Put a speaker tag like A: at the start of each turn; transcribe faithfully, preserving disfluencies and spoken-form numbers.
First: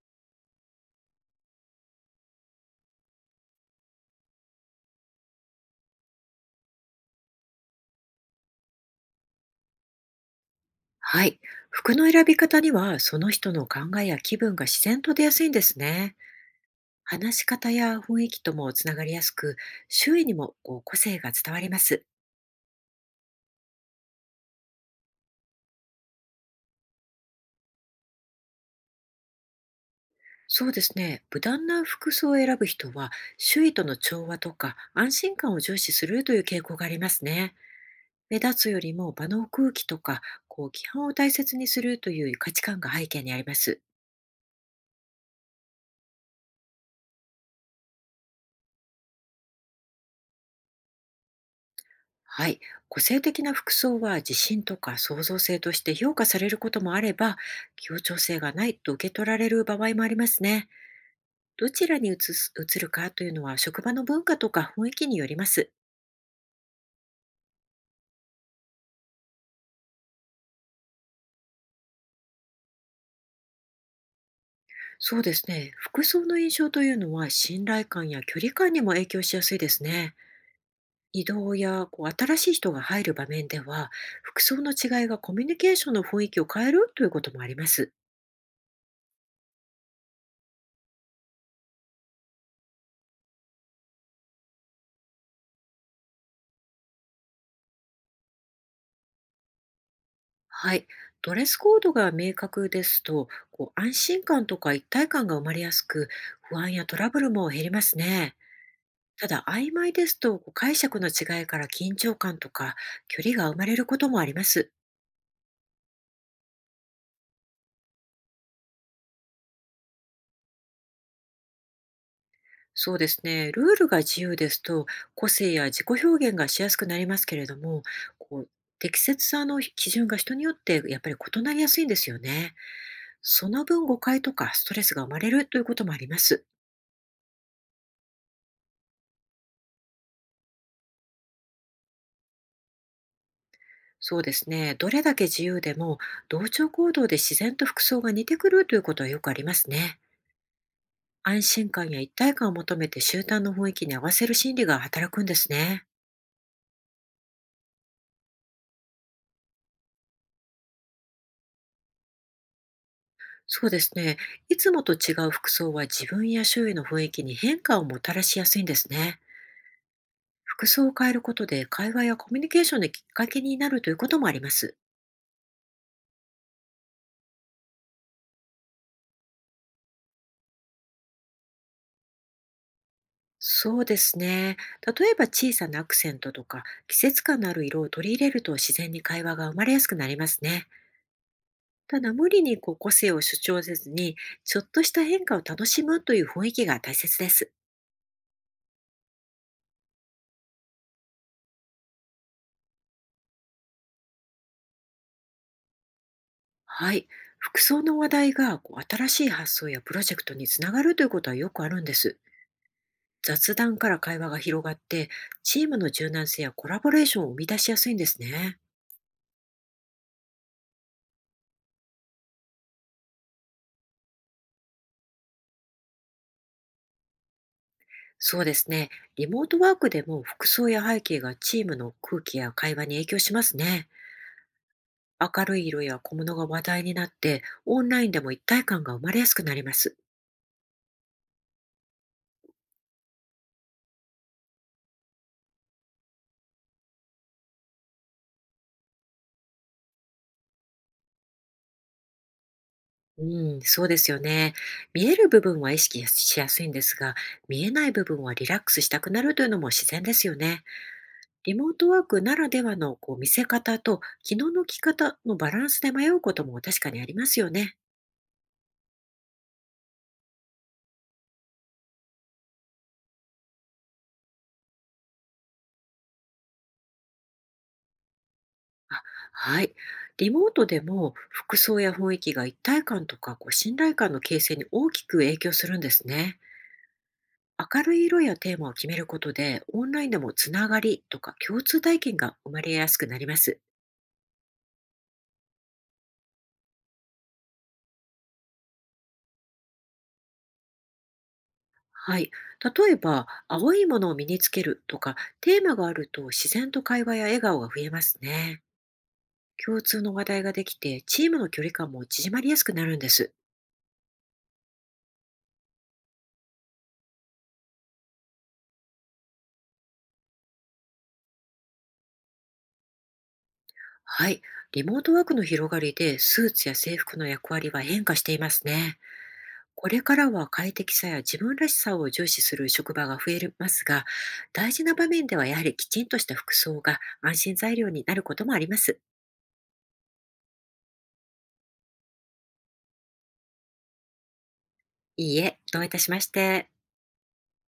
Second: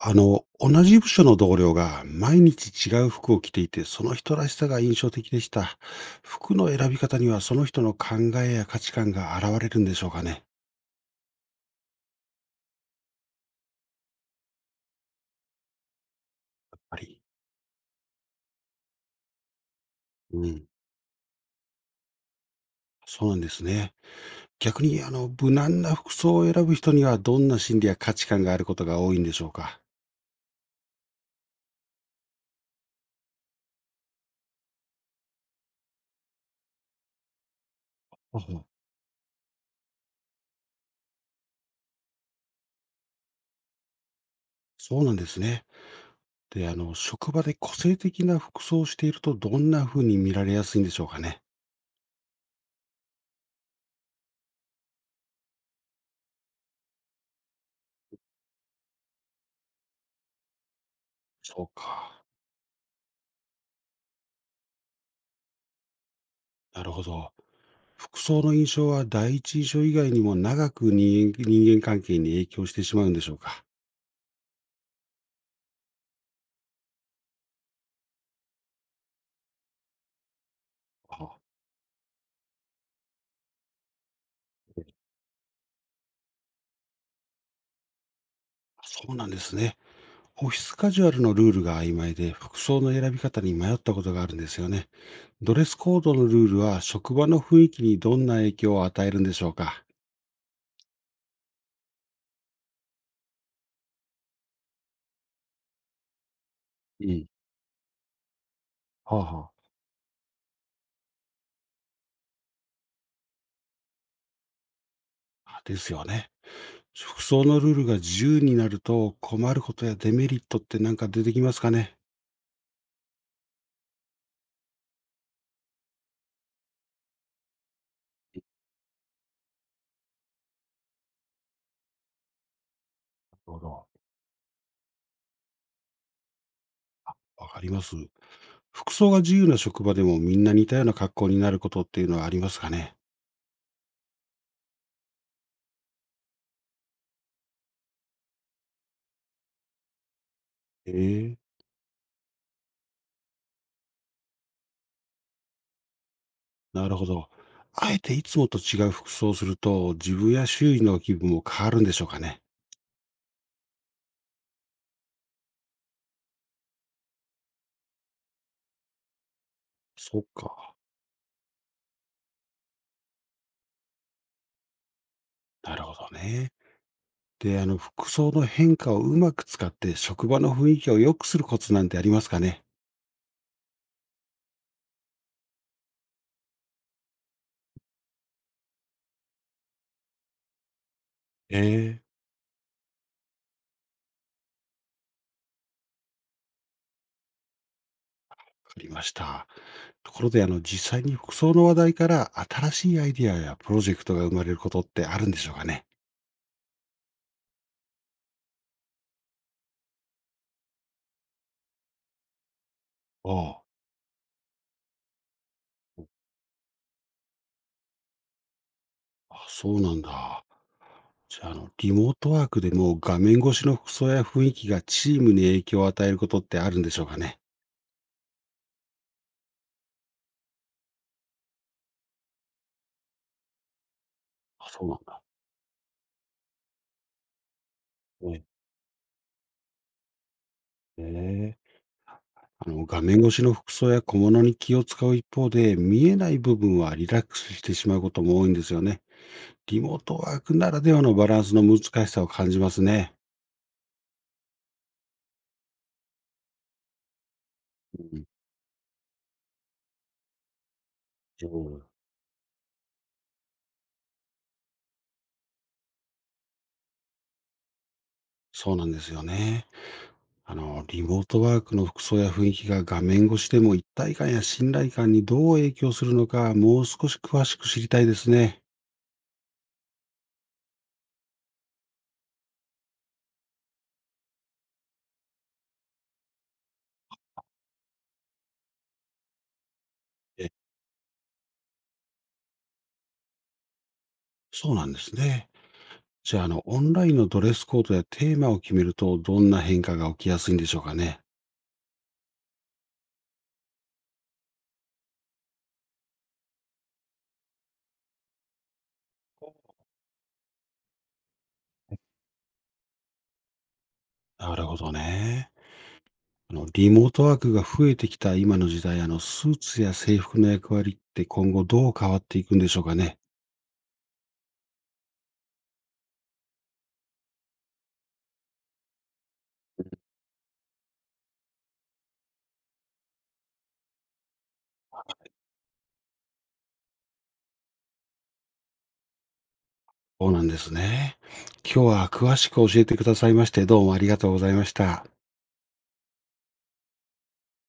A: あの、同じ部署の同僚が毎日違う服を着ていて、その人らしさが印象的でした。服の選び方にはその人の考えや価値観が現れるんでしょうかね。やっ
B: はい。服の選び方には、その人の考えや気分が自然と出やすいんですね。
A: ぱり。
B: 話し方や雰囲気ともつながりやすく、周囲に
A: う
B: も
A: ん。
B: こう個性が伝わります。
A: そうなんですね。逆に、あの、無難な服装を選ぶ人にはどんな心理や価値観があることが多いんでしょうか。
B: そうですね。無難な服装を選ぶ人は、周囲との調和とか安心感を重視するという傾向がありますね。目
A: あほ
B: 立
A: う。
B: つよりも場の空気とか、こう規範を大切にするという価値観が背景にあります。
A: そうなんですね。で、あの、職場で個性的な服装をしているとどんな風に見られやすいんでしょうかね。
B: はい。個性的な服装は自信とか創造性として評価されることもあれば、協調性がないと受け取られる場合もありますね。
A: そ
B: ど
A: う
B: ちらに移
A: か。
B: す移るかというのは職場の文化とか雰囲気によります。
A: なるほど。服装の印象は第一印象以外にも長く人間人間関係に影響してしまうんでしょうか？
B: そうですね。服装の印象というのは信頼感や距離感にも影響しやすいですね。移
A: あ、
B: 動やこう新しい人が入る場面では、服装の違いがコミュニケーションの雰囲気を変えるということもあります。
A: そうなんですね。オフィスカジュアルのルールが曖昧で、服装の選び方に迷ったことがあるんですよね。ドレスコードのルールは職場の雰囲気にどんな影響を与えるんでしょうか？
B: はい。ドレスコードが明確ですと、こう安心感とか一体感が生まれやすく、不安やト
A: う
B: ラブ
A: ん。
B: ルも減りますね。
A: は
B: た
A: あは
B: だ、
A: あ。
B: 曖昧ですと、こう解釈の違いから緊張感とか距離が生まれることもあります。
A: あ、ですよね。服装のルールが自由になると困ることやデメリットって何か出てきますかね？
B: そうですね。ルールが自由ですと、個性や自己表現がしやすくなりますけれども、こう適切さの基準が人によってやっぱり異なりやすいんですよね。
A: なる
B: そ
A: ほ
B: の分
A: ど。
B: 誤解とかストレスが生まれるということもあります。
A: わかります。服装が自由な職場でもみんな似たような格好になることっていうのはありますかね。
B: そうですね。どれだけ自由でも、同調行動で自然と服装が似てくるということはよくありますね。
A: ええ。
B: 安心感や一体感を求めて集団の雰囲気に合わせる心理が働くんですね。
A: なるほど。あえていつもと違う服装をすると、自分や周囲の気分も変わるんでしょうかね。
B: そうですね。いつもと違う服装は自分や周囲の雰囲気に変化をもたらしやすいんですね。
A: そっ
B: 服
A: か。
B: 装を変えることで会話やコミュニケーションのきっかけになるということもあります。
A: なるほどね。で、あの、服装の変化をうまく使って、職場の雰囲気を良くするコツなんてありますかね。
B: そうですね。例えば小さなアクセントとか季節感のある色を取り入れると自然に会話が生まれやすくなりますね。
A: え
B: た
A: え。
B: だ無理にこう個性を主張せずに、ちょっとした変化を楽しむという雰囲気が大切です。
A: わかりました。ところで、あの、実際に服装の話題から新しいアイディアやプロジェクトが生まれることってあるんでしょうかね。
B: はい。服装の話題がこう新しい発想やプロジェクトにつながるということはよくあるんです。雑
A: あ、
B: 談から会話が広がって、チームの柔軟性やコラボレーションを生み出しやすいんですね。
A: ああそうなんだ。じゃあ、あの、リモートワークでも画面越しの服装や雰囲気がチームに影響を与えることってあるんでしょうかね。
B: そうですね。リモートワークでも服装や背景がチームの空気や会話に影響しますね。
A: あ、そうなんだ。
B: 明るい色や小物が話題になって、オンラインでも一
A: ね。
B: 体感が生まれやすくなります。
A: ええ。あの、画面越しの服装や小物に気を使う一方で、見えない部分はリラックスしてしまうことも多いんですよね。リモートワークならではのバランスの難しさを感じますね。
B: うん、そうですよね。見える部分は意識しやすいんですが、見えない部
A: う
B: 分
A: ん。
B: はリラックスしたくなるというのも自然ですよね。リモー
A: う、
B: トワークならではのこう見せ方と機能の着方のバランスで迷うことも確かにありますよね。
A: そうなんですよね。あの、リモートワークの服装や雰囲気が画面越しでも一体感や信頼感にどう影響するのか、もう少し詳しく知りたいですね。
B: あ、はい。リモートでも服装や雰囲気が一体感とかこう信頼感の形成に大きく影響するんですね。明るい色やテーマを決めることで、オンラインでもつながりとか共通体験が生まれやすくなります。
A: そうなんですね。じゃあ、あの、オンラインのドレスコードやテーマを決めると、どんな変化が起きやすいんでしょうかね。
B: はい。例えば、青いものを身につけるとか、テーマがあると自然と会話や笑顔が増えますね。共通の話題ができて、チームの距離感も縮まりやすくなるんです。
A: なるほどね。あの、リモートワークが増えてきた今の時代、あの、スーツや制服の役割って今後どう変わっていくんでしょうかね。
B: はい。リモートワークの広がりで、スーツや制服の役割は変化していますね。これからは快適さや自分らしさを重視する職場が増えますが、大事な場面ではやはりきちんとした服装が安心材料になることもあります。
A: そうなんですね。今日は詳しく教えてくださいまして、どうもありがとうございました。
B: いいえ、どういたしまして。